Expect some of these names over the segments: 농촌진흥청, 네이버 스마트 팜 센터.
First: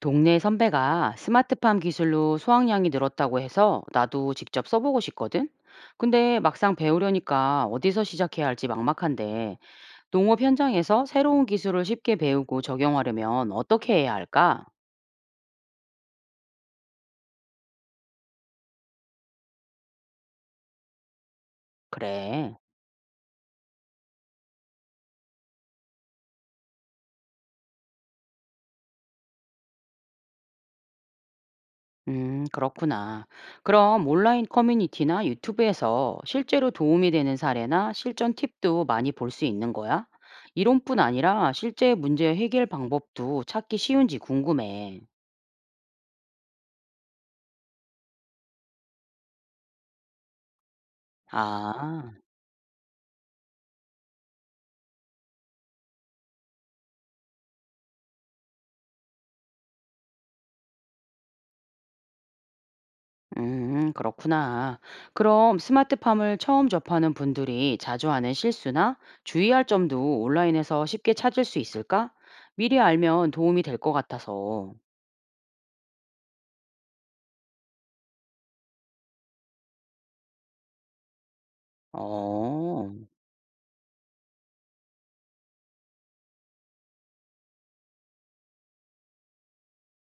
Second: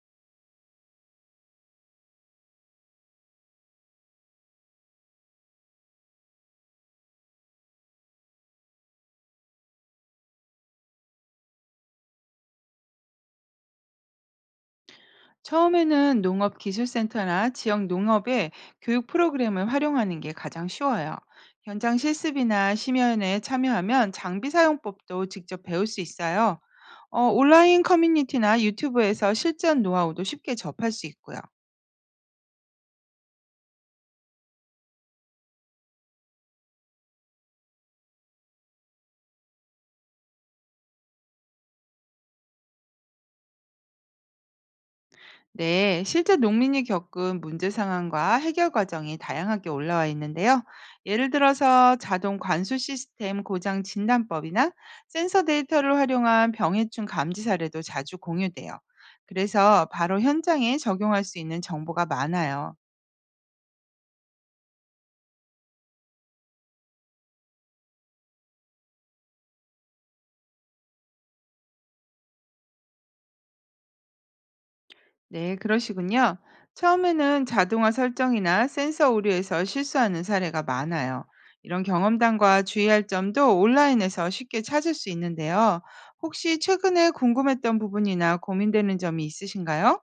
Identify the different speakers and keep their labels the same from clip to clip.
Speaker 1: 동네 선배가 스마트팜 기술로 수확량이 늘었다고 해서 나도 직접 써보고 싶거든? 근데 막상 배우려니까 어디서 시작해야 할지 막막한데, 농업 현장에서 새로운 기술을 쉽게 배우고 적용하려면 어떻게 해야 할까?
Speaker 2: 처음에는 농업기술센터나 지역 농업의 교육 프로그램을 활용하는 게 가장 쉬워요. 현장
Speaker 1: 그래.
Speaker 2: 실습이나 심연에 참여하면 장비 사용법도 직접 배울 수 있어요. 온라인 커뮤니티나 유튜브에서 실전 노하우도 쉽게 접할 수 있고요.
Speaker 1: 그렇구나. 그럼 온라인 커뮤니티나 유튜브에서 실제로 도움이 되는 사례나 실전 팁도 많이 볼 수 있는 거야? 이론뿐 아니라 실제 문제 해결 방법도 찾기 쉬운지 궁금해.
Speaker 2: 네, 실제 농민이 겪은 문제 상황과 해결 과정이 다양하게 올라와 있는데요. 예를 들어서
Speaker 1: 아.
Speaker 2: 자동 관수 시스템 고장 진단법이나 센서 데이터를 활용한 병해충 감지 사례도 자주 공유돼요. 그래서 바로 현장에 적용할 수 있는 정보가 많아요.
Speaker 1: 그렇구나. 그럼 스마트팜을 처음 접하는 분들이 자주 하는 실수나 주의할 점도 온라인에서 쉽게 찾을 수 있을까? 미리 알면 도움이 될 것 같아서.
Speaker 2: 네, 그러시군요. 처음에는 자동화 설정이나 센서 오류에서 실수하는 사례가 많아요. 이런 경험담과
Speaker 1: 어,
Speaker 2: 주의할 점도 온라인에서 쉽게 찾을 수 있는데요. 혹시 최근에 궁금했던 부분이나 고민되는 점이 있으신가요?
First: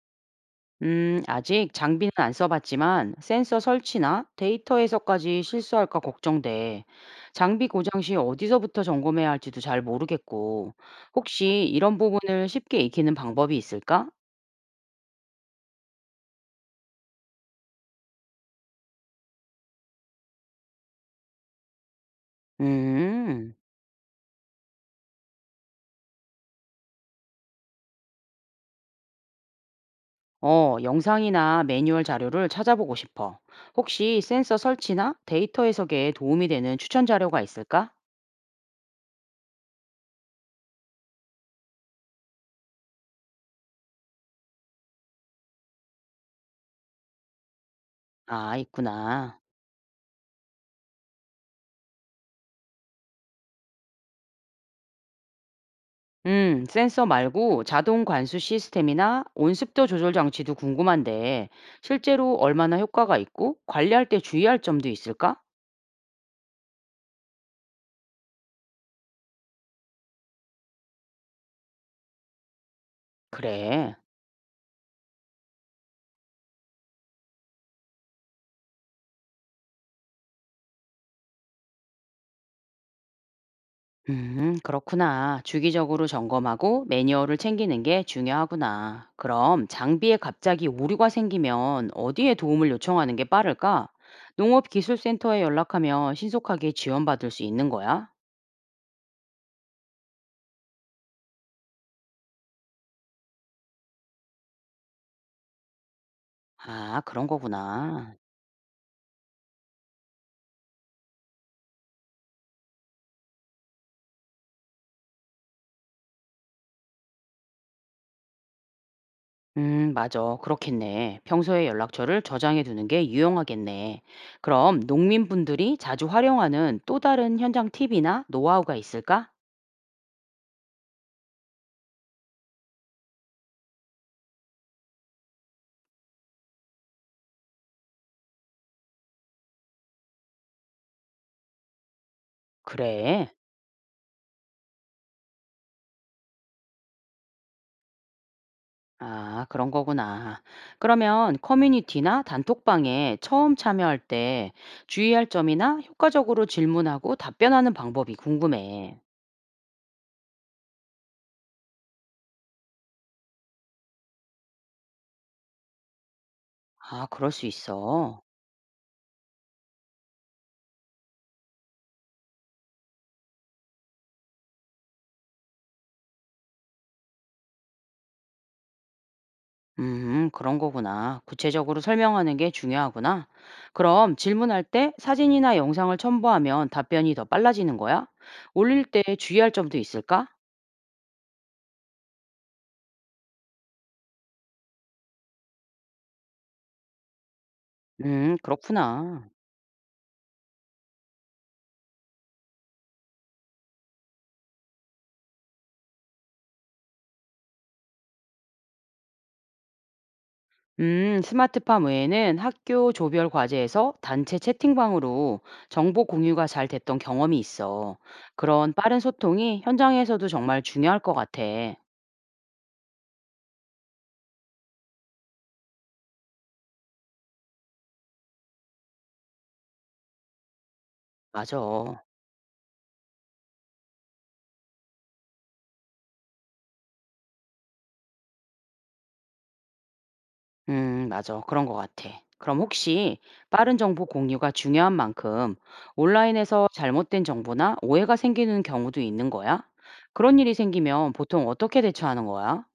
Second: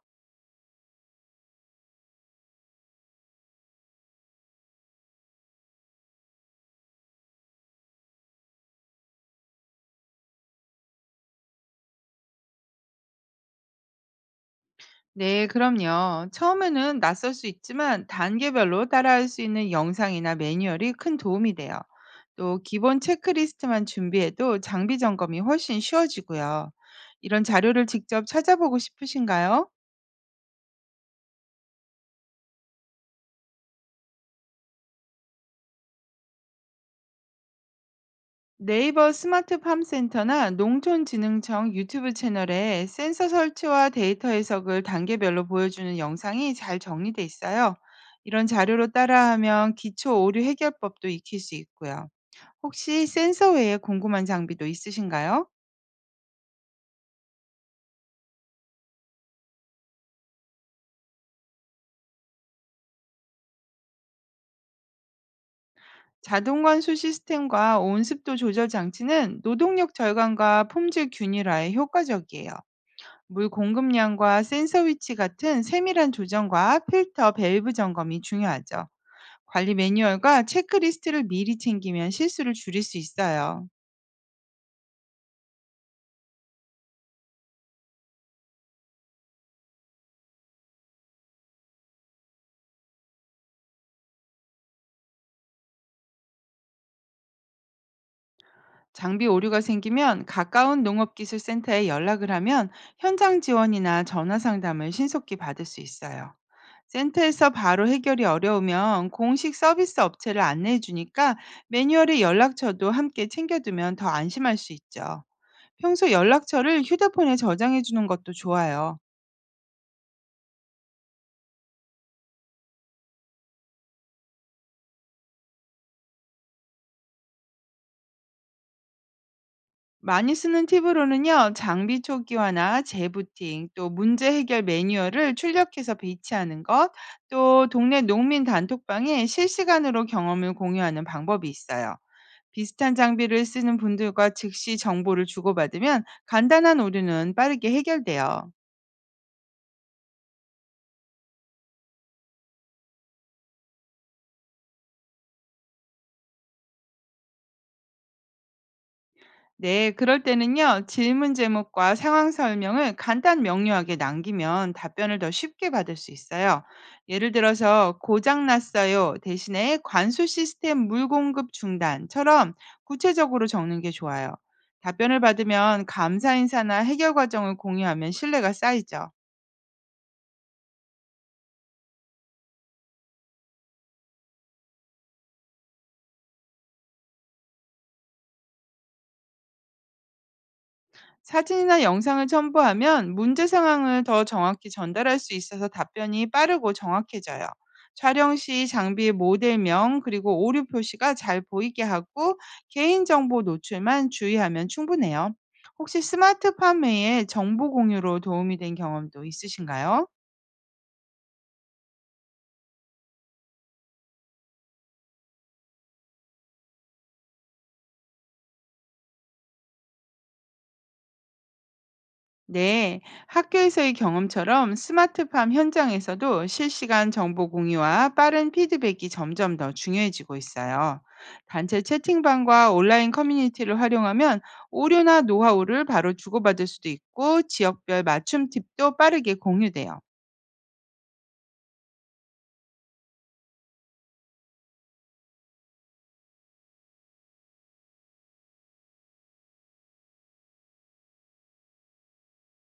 Speaker 1: 아직 장비는 안 써봤지만 센서 설치나 데이터 해석까지 실수할까 걱정돼. 장비 고장 시 어디서부터 점검해야 할지도 잘 모르겠고, 혹시 이런 부분을 쉽게 익히는 방법이 있을까?
Speaker 2: 네, 그럼요. 처음에는 낯설 수 있지만 단계별로 따라할 수 있는 영상이나 매뉴얼이 큰 도움이 돼요. 또 기본
Speaker 1: 음.
Speaker 2: 체크리스트만 준비해도 장비 점검이 훨씬 쉬워지고요. 이런 자료를 직접 찾아보고 싶으신가요?
Speaker 1: 어, 영상이나 매뉴얼 자료를 찾아보고 싶어. 혹시 센서 설치나 데이터 해석에 도움이 되는 추천 자료가 있을까?
Speaker 2: 네이버 스마트 팜 센터나 농촌진흥청 유튜브 채널에 센서 설치와 데이터 해석을 단계별로 보여주는 영상이 잘 정리돼 있어요. 이런
Speaker 1: 아,
Speaker 2: 자료로
Speaker 1: 있구나.
Speaker 2: 따라하면 기초 오류 해결법도 익힐 수 있고요. 혹시 센서 외에 궁금한 장비도 있으신가요?
Speaker 1: 센서 말고 자동 관수 시스템이나 온습도 조절 장치도 궁금한데, 실제로 얼마나 효과가 있고 관리할 때 주의할 점도 있을까?
Speaker 2: 자동 관수 시스템과 온습도 조절 장치는 노동력 절감과 품질 균일화에 효과적이에요. 물
Speaker 1: 그래.
Speaker 2: 공급량과 센서 위치 같은 세밀한 조정과 필터 밸브 점검이 중요하죠. 관리 매뉴얼과 체크리스트를 미리 챙기면 실수를 줄일 수 있어요.
Speaker 1: 그렇구나. 주기적으로 점검하고 매뉴얼을 챙기는 게 중요하구나. 그럼 장비에 갑자기 오류가 생기면 어디에 도움을 요청하는 게 빠를까? 농업기술센터에 연락하면 신속하게 지원받을 수 있는 거야?
Speaker 2: 장비 오류가 생기면 가까운 농업기술센터에 연락을 하면 현장 지원이나 전화 상담을 신속히 받을 수 있어요.
Speaker 1: 아, 그런
Speaker 2: 센터에서 바로
Speaker 1: 거구나.
Speaker 2: 해결이 어려우면 공식 서비스 업체를 안내해 주니까 매뉴얼의 연락처도 함께 챙겨두면 더 안심할 수 있죠. 평소 연락처를 휴대폰에 저장해 주는 것도 좋아요.
Speaker 1: 맞아. 그렇겠네. 평소에 연락처를 저장해 두는 게 유용하겠네. 그럼 농민분들이 자주 활용하는 또 다른 현장 팁이나 노하우가 있을까?
Speaker 2: 많이 쓰는 팁으로는요, 장비 초기화나 재부팅, 또 문제 해결 매뉴얼을 출력해서 배치하는 것, 또 동네 농민 단톡방에 실시간으로 경험을 공유하는 방법이 있어요. 비슷한
Speaker 1: 그래.
Speaker 2: 장비를 쓰는 분들과 즉시 정보를 주고받으면 간단한 오류는 빠르게 해결돼요.
Speaker 1: 아, 그런 거구나. 그러면 커뮤니티나 단톡방에 처음 참여할 때 주의할 점이나 효과적으로 질문하고 답변하는 방법이 궁금해.
Speaker 2: 네, 그럴 때는요, 질문 제목과 상황 설명을 간단 명료하게 남기면 답변을 더 쉽게 받을 수 있어요.
Speaker 1: 아, 그럴
Speaker 2: 예를
Speaker 1: 수
Speaker 2: 들어서,
Speaker 1: 있어.
Speaker 2: 고장났어요 대신에 관수 시스템 물공급 중단처럼 구체적으로 적는 게 좋아요. 답변을 받으면 감사 인사나 해결 과정을 공유하면 신뢰가 쌓이죠.
Speaker 1: 그런 거구나. 구체적으로 설명하는 게 중요하구나. 그럼 질문할 때 사진이나 영상을 첨부하면 답변이 더 빨라지는 거야? 올릴 때 주의할 점도 있을까?
Speaker 2: 사진이나 영상을 첨부하면 문제 상황을 더 정확히 전달할 수 있어서 답변이 빠르고 정확해져요. 촬영 시 장비의
Speaker 1: 그렇구나.
Speaker 2: 모델명 그리고 오류 표시가 잘 보이게 하고 개인정보 노출만 주의하면 충분해요. 혹시 스마트팜 외에 정보 공유로 도움이 된 경험도 있으신가요?
Speaker 1: 스마트팜 외에는 학교 조별 과제에서 단체 채팅방으로 정보 공유가 잘 됐던 경험이 있어. 그런 빠른 소통이 현장에서도 정말 중요할 것 같아.
Speaker 2: 네, 학교에서의 경험처럼 스마트팜 현장에서도 실시간 정보 공유와 빠른 피드백이 점점 더 중요해지고 있어요. 단체
Speaker 1: 맞아.
Speaker 2: 채팅방과 온라인 커뮤니티를 활용하면 오류나 노하우를 바로 주고받을 수도 있고 지역별 맞춤 팁도 빠르게 공유돼요.
Speaker 1: 맞아. 그런 것 같아. 그럼 혹시 빠른 정보 공유가 중요한 만큼 온라인에서 잘못된 정보나 오해가 생기는 경우도 있는 거야? 그런 일이 생기면 보통 어떻게 대처하는 거야?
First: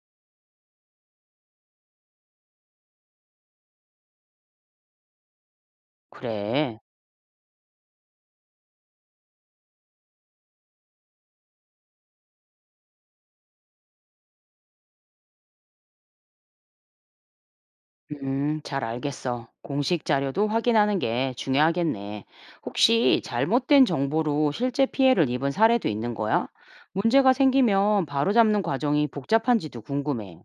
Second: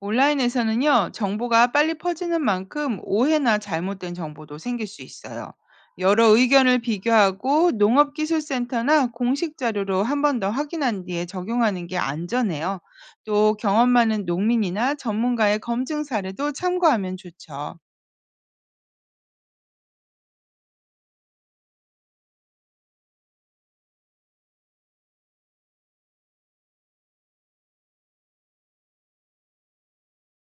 Speaker 2: 온라인에서는요, 정보가 빨리 퍼지는 만큼 오해나 잘못된 정보도 생길 수 있어요. 여러
Speaker 1: 그래.
Speaker 2: 의견을 비교하고 농업기술센터나 공식 자료로 한 번 더 확인한 뒤에 적용하는 게 안전해요. 또 경험 많은 농민이나 전문가의 검증 사례도 참고하면 좋죠.
Speaker 1: 잘 알겠어. 공식 자료도 확인하는 게 중요하겠네. 혹시 잘못된 정보로 실제 피해를 입은 사례도 있는 거야? 문제가 생기면 바로잡는 과정이 복잡한지도 궁금해.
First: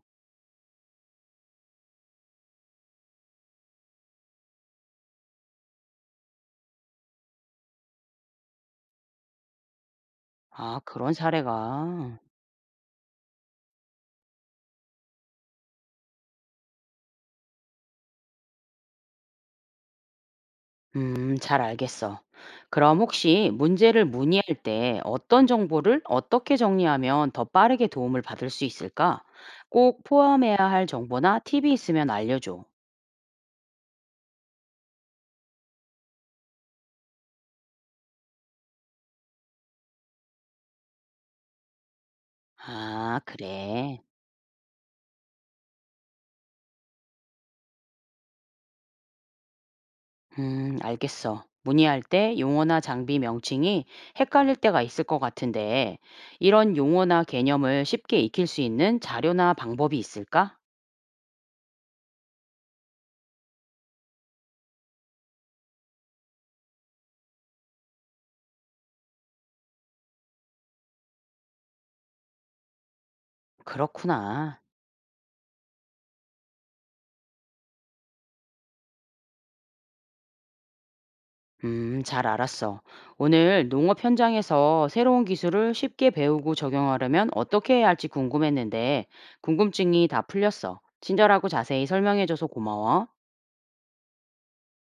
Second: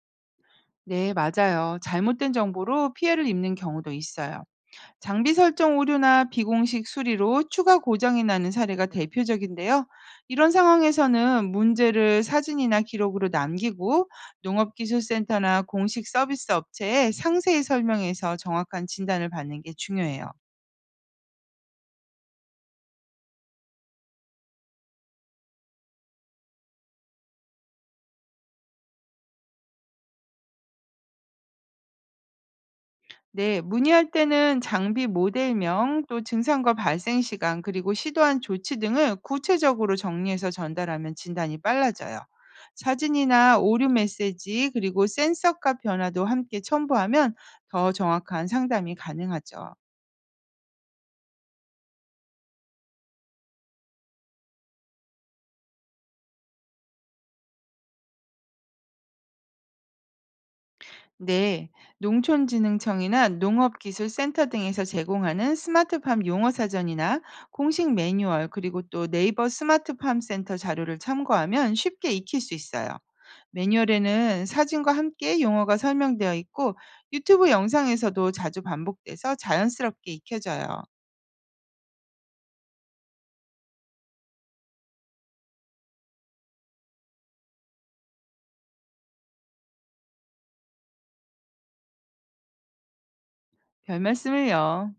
Speaker 2: 네, 맞아요. 잘못된 정보로 피해를 입는 경우도 있어요. 장비 설정 오류나 비공식 수리로 추가 고장이 나는 사례가 대표적인데요. 이런
Speaker 1: 아, 그런
Speaker 2: 상황에서는
Speaker 1: 사례가.
Speaker 2: 문제를 사진이나 기록으로 남기고 농업기술센터나 공식 서비스 업체에 상세히 설명해서 정확한 진단을 받는 게 중요해요.
Speaker 1: 잘 알겠어. 그럼 혹시 문제를 문의할 때 어떤 정보를 어떻게 정리하면 더 빠르게 도움을 받을 수 있을까? 꼭 포함해야 할 정보나 팁이 있으면 알려줘.
Speaker 2: 네, 문의할 때는 장비 모델명, 또 증상과 발생 시간, 그리고 시도한 조치 등을 구체적으로 정리해서 전달하면 진단이 빨라져요.
Speaker 1: 아,
Speaker 2: 사진이나 오류
Speaker 1: 그래.
Speaker 2: 메시지, 그리고 센서값 변화도 함께 첨부하면 더 정확한 상담이 가능하죠.
Speaker 1: 알겠어. 문의할 때 용어나 장비 명칭이 헷갈릴 때가 있을 것 같은데, 이런 용어나 개념을 쉽게 익힐 수 있는 자료나 방법이 있을까?
Speaker 2: 네, 농촌진흥청이나 농업기술센터 등에서 제공하는 스마트팜 용어 사전이나 공식 매뉴얼, 그리고 또 네이버 스마트팜 센터 자료를 참고하면 쉽게 익힐 수 있어요. 매뉴얼에는
Speaker 1: 그렇구나.
Speaker 2: 사진과 함께 용어가 설명되어 있고 유튜브 영상에서도 자주 반복돼서 자연스럽게 익혀져요.
Speaker 1: 잘 알았어. 오늘 농업 현장에서 새로운 기술을 쉽게 배우고 적용하려면 어떻게 해야 할지 궁금했는데, 궁금증이 다 풀렸어. 친절하고 자세히 설명해줘서 고마워.
Speaker 2: 별 말씀을요.